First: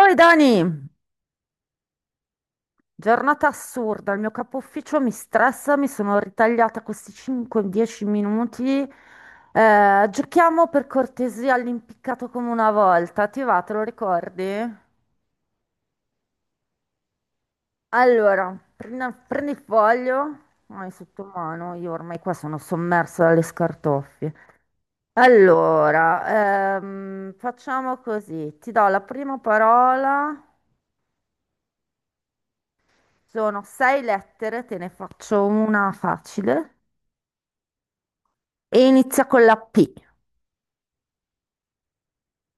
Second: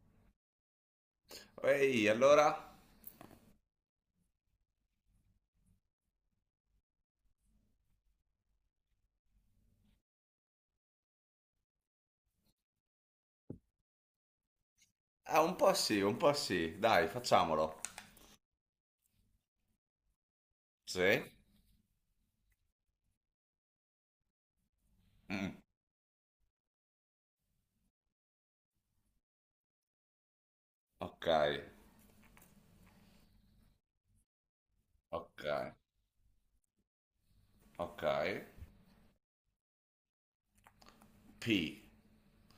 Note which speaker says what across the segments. Speaker 1: Oi Dani,
Speaker 2: Ehi, allora?
Speaker 1: giornata assurda, il mio capo ufficio mi stressa, mi sono ritagliata questi 5-10 minuti. Giochiamo per cortesia all'impiccato come una volta, ti va, te lo ricordi?
Speaker 2: Ah, un po' sì, un po' sì. Dai, facciamolo.
Speaker 1: Allora, prendi, prendi il foglio, hai
Speaker 2: Sì?
Speaker 1: sotto mano, io ormai qua sono sommersa dalle scartoffie. Allora, facciamo così, ti do la prima parola,
Speaker 2: Ok,
Speaker 1: sono sei lettere, te ne
Speaker 2: ok,
Speaker 1: faccio una facile.
Speaker 2: ok.
Speaker 1: E inizia con la P,
Speaker 2: P,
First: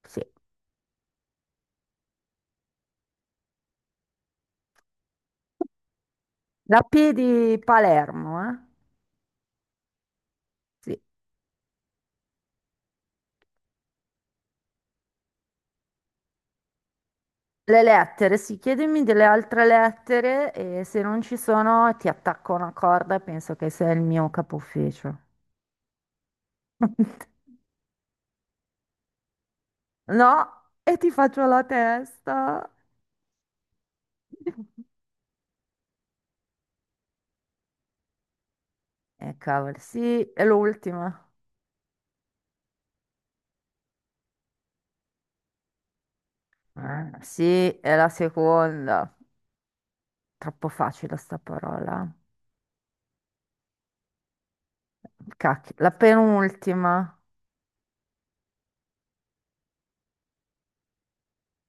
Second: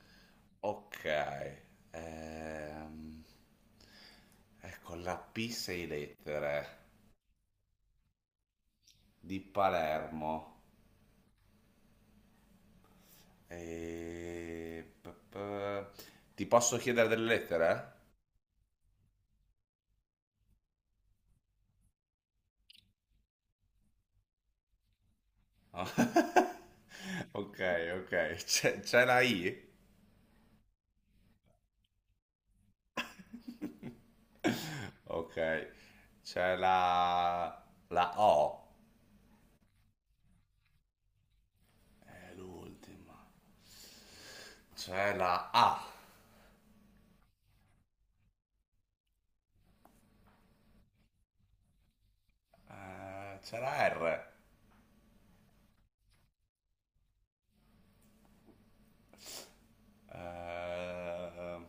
Speaker 1: sì.
Speaker 2: ok. Ehm, ecco, la P sei lettere
Speaker 1: La P di Palermo, eh?
Speaker 2: di Palermo.
Speaker 1: Sì.
Speaker 2: E... p- p- Ti posso chiedere delle
Speaker 1: Le
Speaker 2: lettere?
Speaker 1: lettere, sì, chiedimi delle altre lettere e se non ci sono ti attacco una corda e penso che sei il mio capo ufficio.
Speaker 2: Ok, ok. C'è la I?
Speaker 1: No, e ti faccio la testa.
Speaker 2: Ok. C'è la O.
Speaker 1: E cavolo, sì, è l'ultima.
Speaker 2: È l'ultima. C'è la A,
Speaker 1: Ah, sì, è la seconda. Troppo facile sta parola.
Speaker 2: c'è la R,
Speaker 1: Cacchio, la penultima.
Speaker 2: eh,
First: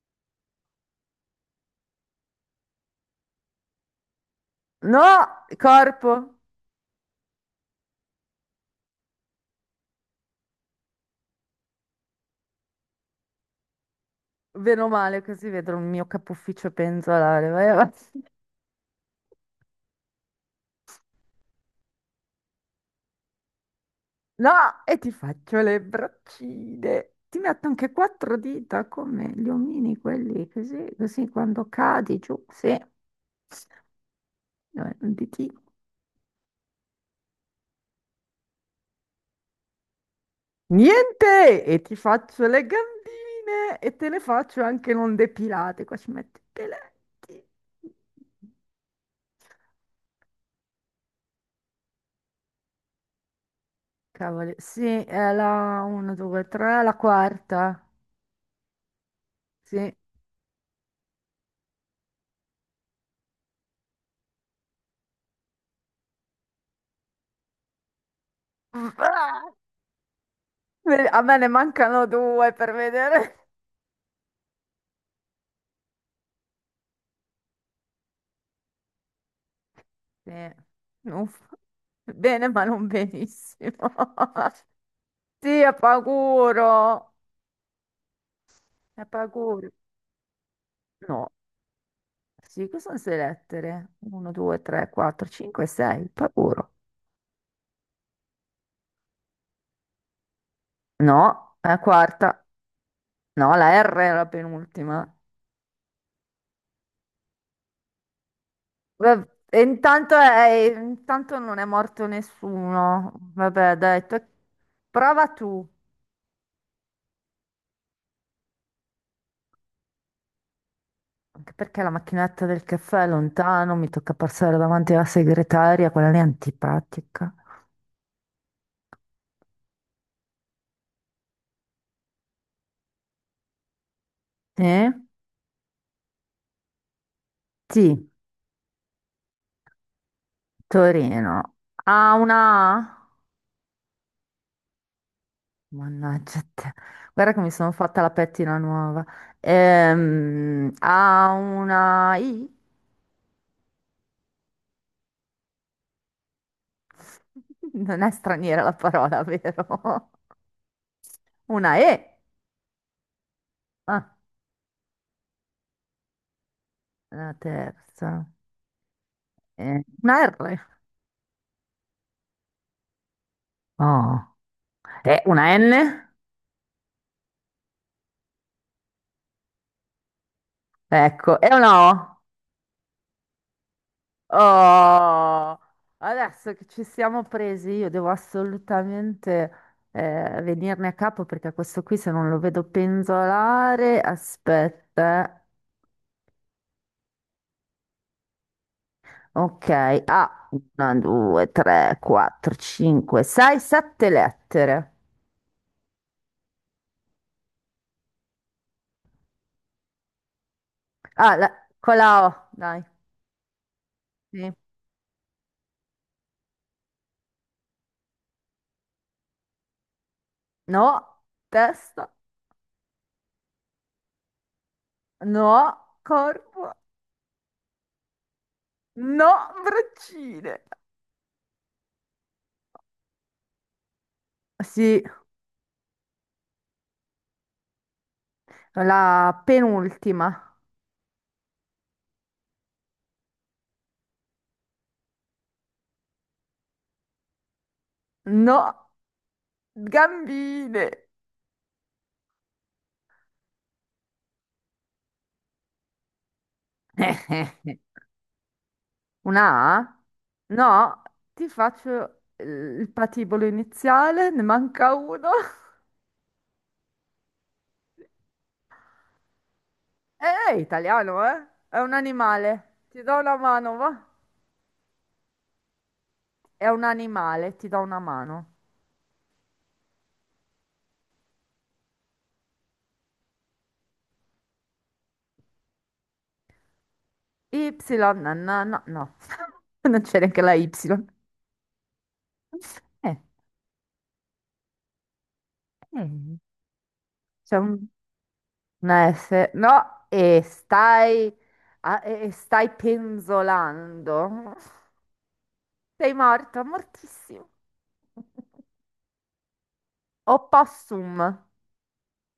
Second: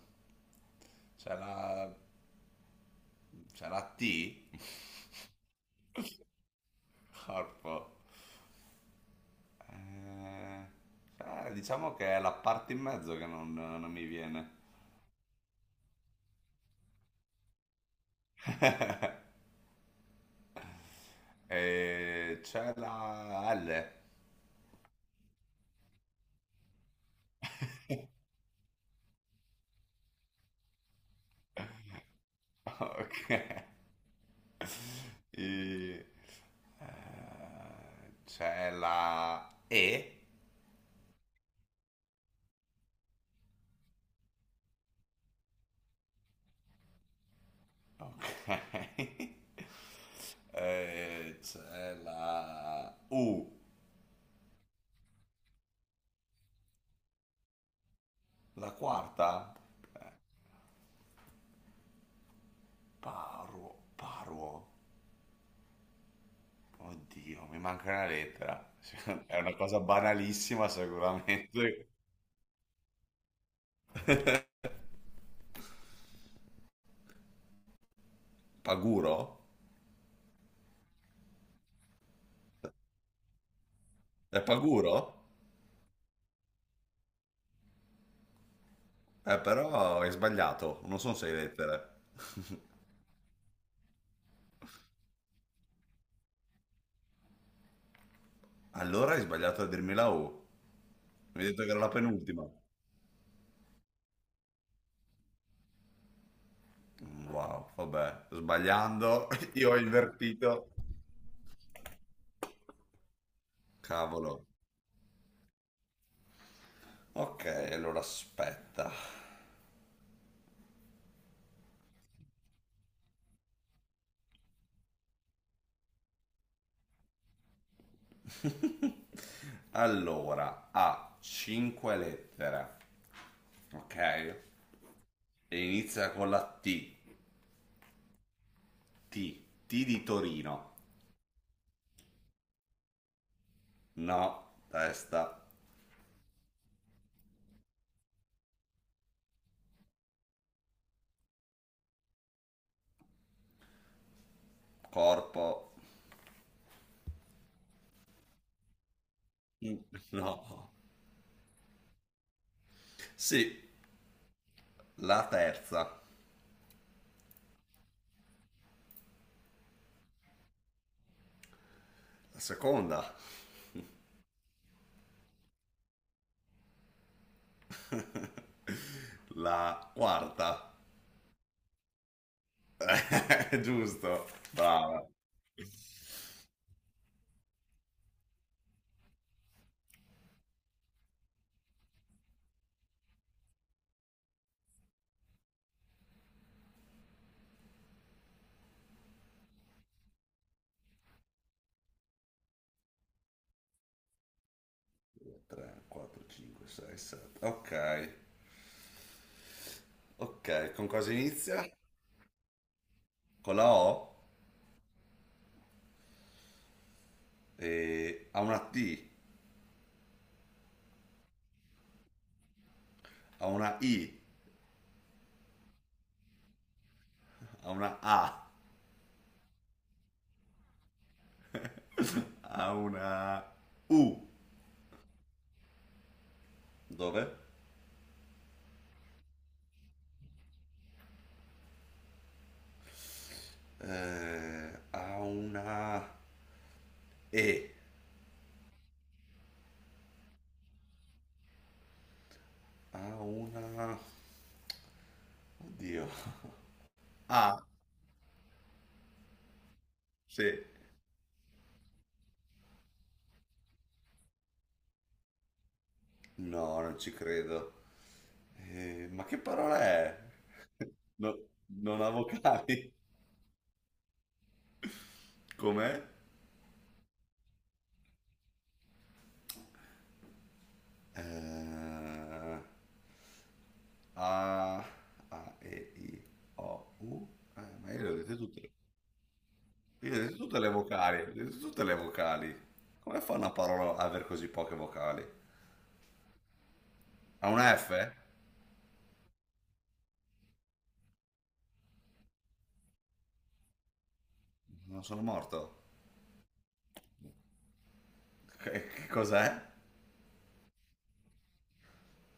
Speaker 2: c'è la, c'è la T,
Speaker 1: No, corpo.
Speaker 2: corpo. Eh, diciamo che è la parte in mezzo che non mi viene.
Speaker 1: Bene o male, così vedo il mio capo ufficio penzolare. Vai avanti.
Speaker 2: E c'è la L,
Speaker 1: No, e ti faccio le braccine. Ti metto anche quattro dita come gli omini, quelli così, così quando cadi giù, sì,
Speaker 2: ok.
Speaker 1: un ditino.
Speaker 2: I- C'è la E,
Speaker 1: Niente! E ti faccio le gambine e te le faccio anche non depilate. Qua ci metti i peletti.
Speaker 2: ok. C'è la U.
Speaker 1: Cavoli, sì, è la 1, 2, 3, la quarta.
Speaker 2: La quarta?
Speaker 1: Sì.
Speaker 2: Paruo, paruo. Oddio, mi manca una lettera. È
Speaker 1: Ah!
Speaker 2: una cosa banalissima
Speaker 1: Beh, a me ne
Speaker 2: sicuramente.
Speaker 1: mancano due per vedere.
Speaker 2: Paguro?
Speaker 1: Sì. Uff. Bene, ma non benissimo.
Speaker 2: È paguro?
Speaker 1: Sì, è paguro. È paguro.
Speaker 2: Però hai sbagliato, non sono
Speaker 1: No.
Speaker 2: sei lettere.
Speaker 1: Sì, cosa sono sei lettere? 1, 2, 3, 4, 5, 6. Paguro.
Speaker 2: Allora hai sbagliato a dirmi la U. Mi hai
Speaker 1: No,
Speaker 2: detto
Speaker 1: è
Speaker 2: che
Speaker 1: la
Speaker 2: era la penultima.
Speaker 1: quarta. No, la R è la penultima.
Speaker 2: Wow, vabbè, sbagliando,
Speaker 1: Vabb- e
Speaker 2: io ho
Speaker 1: intanto,
Speaker 2: invertito.
Speaker 1: intanto non è morto nessuno. Vabbè, dai,
Speaker 2: Cavolo.
Speaker 1: prova tu.
Speaker 2: Ok, allora aspetta.
Speaker 1: Anche perché la macchinetta del caffè è lontano, mi tocca passare davanti alla segretaria, quella lì è antipatica.
Speaker 2: Allora, ha 5 lettere. Ok.
Speaker 1: Eh?
Speaker 2: E inizia con la T.
Speaker 1: Sì,
Speaker 2: T. T di Torino.
Speaker 1: Torino. Ah, una A?
Speaker 2: No. Testa.
Speaker 1: Mannaggia te. Guarda che mi sono fatta la pettina nuova. Ha una I?
Speaker 2: Corpo.
Speaker 1: Non è straniera la parola, vero?
Speaker 2: No.
Speaker 1: Una E?
Speaker 2: Sì,
Speaker 1: Ah,
Speaker 2: la terza.
Speaker 1: la terza. Una R?
Speaker 2: La seconda.
Speaker 1: Oh. E una N?
Speaker 2: La quarta.
Speaker 1: Ecco, e una O? No?
Speaker 2: Giusto. Brava.
Speaker 1: Oh, adesso che ci siamo presi, io devo assolutamente venirne a capo perché questo qui se non lo vedo penzolare, aspetta. Ok, ah, una, due, tre, quattro, cinque, sei, sette lettere.
Speaker 2: 3, 4, 5, 6, 7. Ok. Ok, con cosa
Speaker 1: Ah,
Speaker 2: inizia?
Speaker 1: con la O, dai.
Speaker 2: Con la O.
Speaker 1: Sì.
Speaker 2: E ha una T.
Speaker 1: No, testa,
Speaker 2: Ha una I.
Speaker 1: no, corpo,
Speaker 2: Ha una A.
Speaker 1: no, braccine.
Speaker 2: Ha una U.
Speaker 1: Sì,
Speaker 2: Dove?
Speaker 1: la penultima.
Speaker 2: Ha una E,
Speaker 1: No. Gambine.
Speaker 2: ha una... Oddio. Ah,
Speaker 1: Una A?
Speaker 2: sì.
Speaker 1: No, ti faccio il patibolo iniziale, ne manca uno.
Speaker 2: No, non ci credo. Ma che parola è?
Speaker 1: È italiano,
Speaker 2: No-
Speaker 1: eh? È un
Speaker 2: non ha
Speaker 1: animale.
Speaker 2: vocali.
Speaker 1: Ti do una mano, va?
Speaker 2: Com'è?
Speaker 1: È un animale, ti do una mano.
Speaker 2: Eh, A, A, E, I, O, U.
Speaker 1: Y,
Speaker 2: Ma io le
Speaker 1: no,
Speaker 2: ho dette
Speaker 1: no,
Speaker 2: tutte.
Speaker 1: no, no. Non
Speaker 2: Io
Speaker 1: c'è
Speaker 2: le ho dette
Speaker 1: neanche la
Speaker 2: tutte
Speaker 1: Y.
Speaker 2: le vocali. Le ho dette tutte le vocali.
Speaker 1: Eh,
Speaker 2: Come fa una parola a aver così poche vocali?
Speaker 1: eh.
Speaker 2: Ha
Speaker 1: C'è
Speaker 2: una F?
Speaker 1: una S. No, e stai penzolando.
Speaker 2: Non sono morto.
Speaker 1: Sei morto, mortissimo.
Speaker 2: Che cos'è?
Speaker 1: Opossum.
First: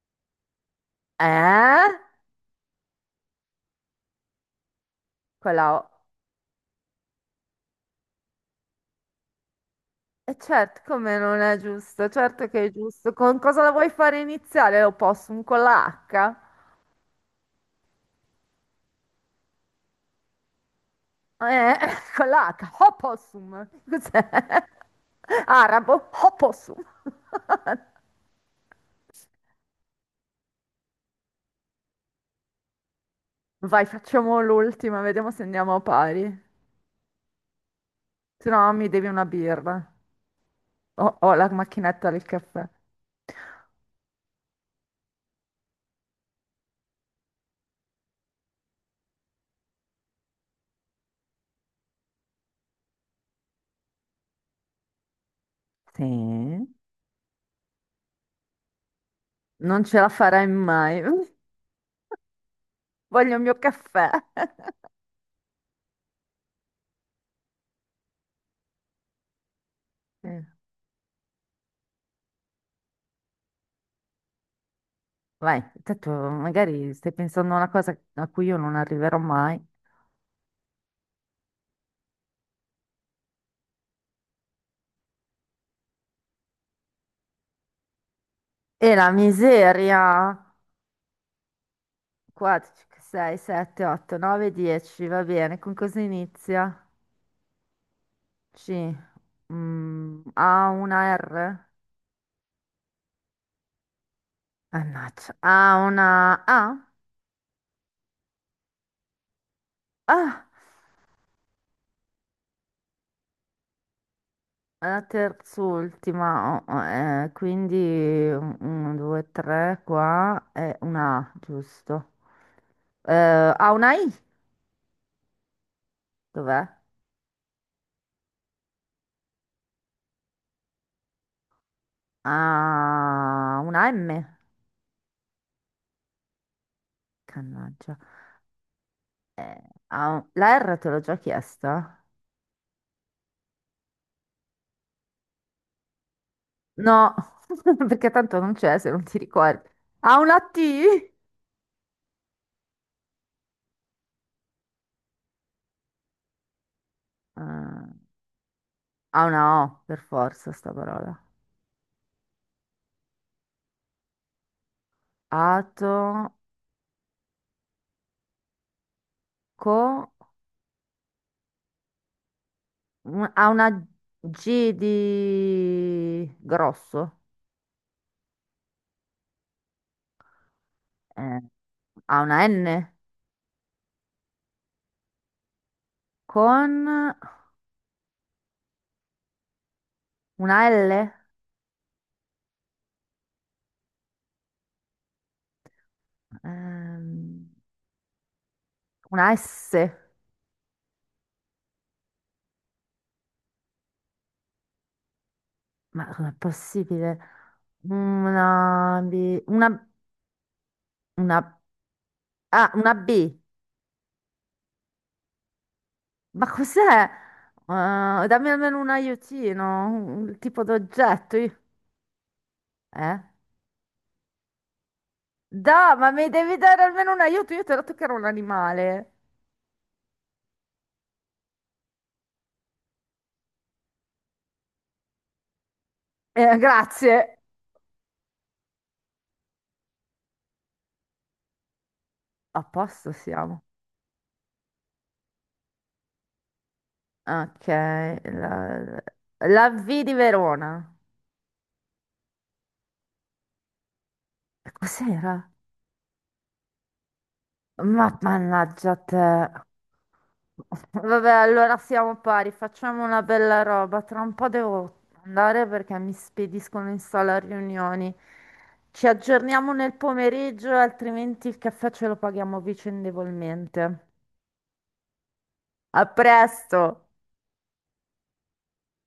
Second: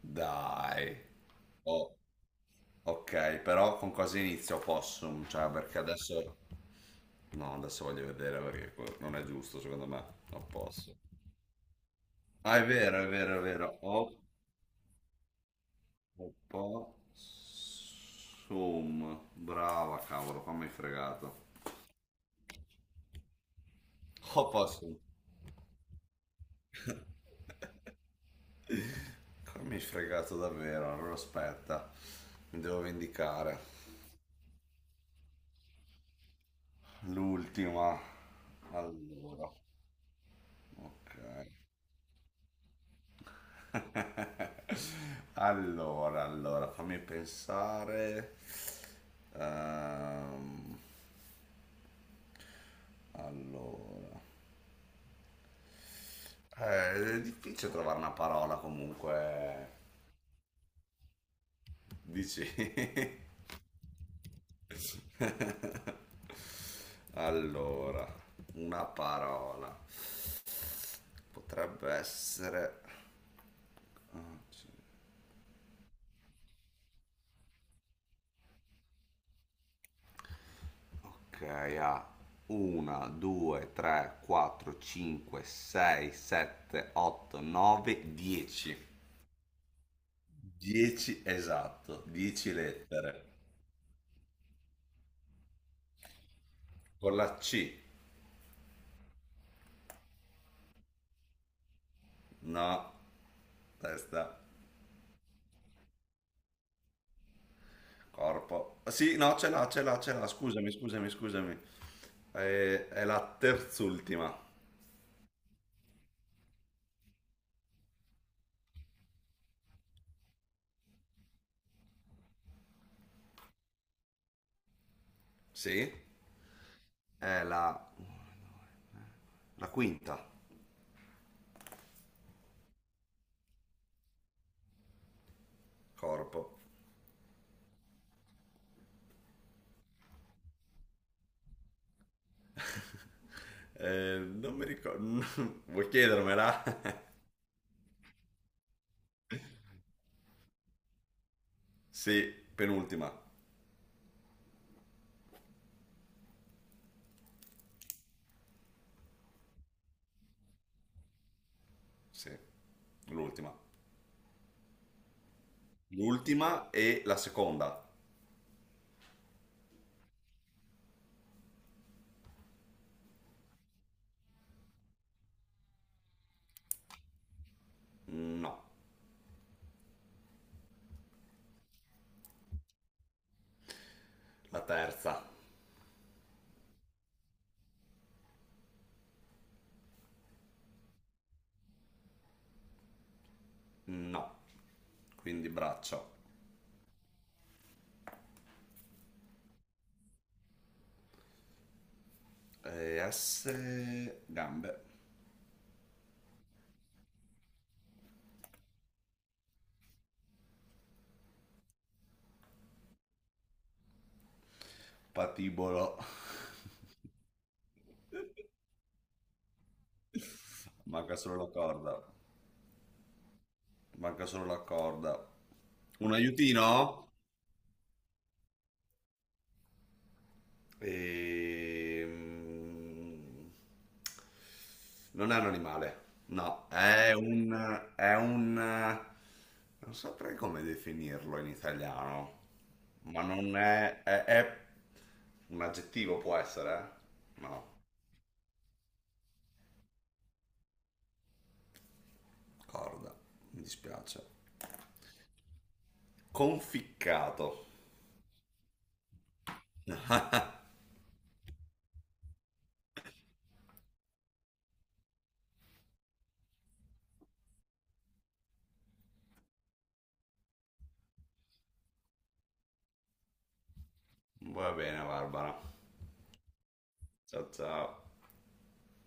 Speaker 2: Dai.
Speaker 1: Eh?
Speaker 2: Oh, ok, però con cosa inizio Possum? Cioè,
Speaker 1: Con la
Speaker 2: perché
Speaker 1: O.
Speaker 2: adesso... No, adesso voglio vedere perché que- non è giusto, secondo me.
Speaker 1: E
Speaker 2: Non
Speaker 1: certo,
Speaker 2: posso.
Speaker 1: come non è giusto? Certo
Speaker 2: Ah,
Speaker 1: che
Speaker 2: è
Speaker 1: è
Speaker 2: vero, è
Speaker 1: giusto. Con
Speaker 2: vero, è
Speaker 1: cosa la
Speaker 2: vero.
Speaker 1: vuoi fare iniziale l'opossum? Con la
Speaker 2: Ho
Speaker 1: H?
Speaker 2: Possum. Brava, cavolo, qua mi hai fregato.
Speaker 1: Eh, con la H. Opossum.
Speaker 2: Ho
Speaker 1: Cos'è?
Speaker 2: Possum.
Speaker 1: Arabo? Opossum.
Speaker 2: Qua mi hai fregato davvero, allora aspetta. Mi devo vendicare.
Speaker 1: Vai, facciamo l'ultima, vediamo se andiamo a pari.
Speaker 2: L'ultima.
Speaker 1: Se no, mi devi una
Speaker 2: Allora,
Speaker 1: birra. Ho
Speaker 2: ok.
Speaker 1: la macchinetta del caffè.
Speaker 2: Allora, fammi pensare. Ehm, allora.
Speaker 1: Sì? Non
Speaker 2: È difficile trovare una parola comunque.
Speaker 1: ce la farai mai.
Speaker 2: Dici?
Speaker 1: Voglio il mio caffè.
Speaker 2: Allora, una parola.
Speaker 1: Sì.
Speaker 2: Potrebbe essere... Ah, sì.
Speaker 1: Vai, tanto magari stai pensando a una cosa a cui io non arriverò mai.
Speaker 2: Ok, ha 1, 2, 3, 4, 5, 6, 7, 8, 9, 10.
Speaker 1: E la miseria.
Speaker 2: 10 esatto, 10
Speaker 1: 4, 5, 6,
Speaker 2: lettere.
Speaker 1: 7, 8, 9, 10, va bene. Con cosa inizia?
Speaker 2: Con la C,
Speaker 1: C. Ha una R?
Speaker 2: no, testa,
Speaker 1: Mannaggia. Ha una A?
Speaker 2: corpo. Sì, no, ce l'ha, ce l'ha, ce l'ha,
Speaker 1: Ah,
Speaker 2: scusami, scusami, scusami. È la terz'ultima.
Speaker 1: è la terz'ultima. Oh, quindi 1, 2, 3 qua e una A, giusto. Eh, ha una I?
Speaker 2: Sì,
Speaker 1: Dov'è?
Speaker 2: è la quinta,
Speaker 1: Ha una M?
Speaker 2: corpo.
Speaker 1: Cannaggia. Eh, ha la R te l'ho già chiesta?
Speaker 2: Non mi ricordo. Vuoi chiedermela?
Speaker 1: No, perché tanto non c'è se non ti ricordi. Ha una T?
Speaker 2: Sì, penultima.
Speaker 1: Ha una O, per forza, sta parola.
Speaker 2: Sì, l'ultima.
Speaker 1: Ato,
Speaker 2: L'ultima e la seconda?
Speaker 1: co, ha una G di grosso.
Speaker 2: No.
Speaker 1: Eh, ha una N
Speaker 2: La terza?
Speaker 1: con una L,
Speaker 2: No. Quindi braccio.
Speaker 1: ehm, una S.
Speaker 2: S, gambe.
Speaker 1: Ma com'è possibile? Una, B- una... Ah, una B.
Speaker 2: Patibolo.
Speaker 1: Ma cos'è? Ah, dammi almeno un aiutino, un tipo
Speaker 2: Manca
Speaker 1: d'oggetto.
Speaker 2: solo la corda.
Speaker 1: Eh?
Speaker 2: Manca solo la corda.
Speaker 1: Ma
Speaker 2: Un
Speaker 1: mi devi dare
Speaker 2: aiutino?
Speaker 1: almeno un aiuto. Io ti ho detto che era un animale.
Speaker 2: Ehm, Non è un animale, no, è
Speaker 1: Grazie.
Speaker 2: un, è un, non saprei come definirlo in italiano,
Speaker 1: A posto
Speaker 2: ma
Speaker 1: siamo.
Speaker 2: non è, è un aggettivo può essere? Eh?
Speaker 1: Ok.
Speaker 2: No,
Speaker 1: La, la V di Verona.
Speaker 2: corda, mi dispiace.
Speaker 1: Cos'era?
Speaker 2: Conficcato.
Speaker 1: Ma mannaggia te. Vabbè, allora siamo pari, facciamo una bella roba. Tra un po' devo andare perché mi spediscono in sala a riunioni. Ci aggiorniamo nel pomeriggio, altrimenti il caffè ce lo paghiamo vicendevolmente.
Speaker 2: Va bene, Barbara.
Speaker 1: A presto!
Speaker 2: Ciao ciao.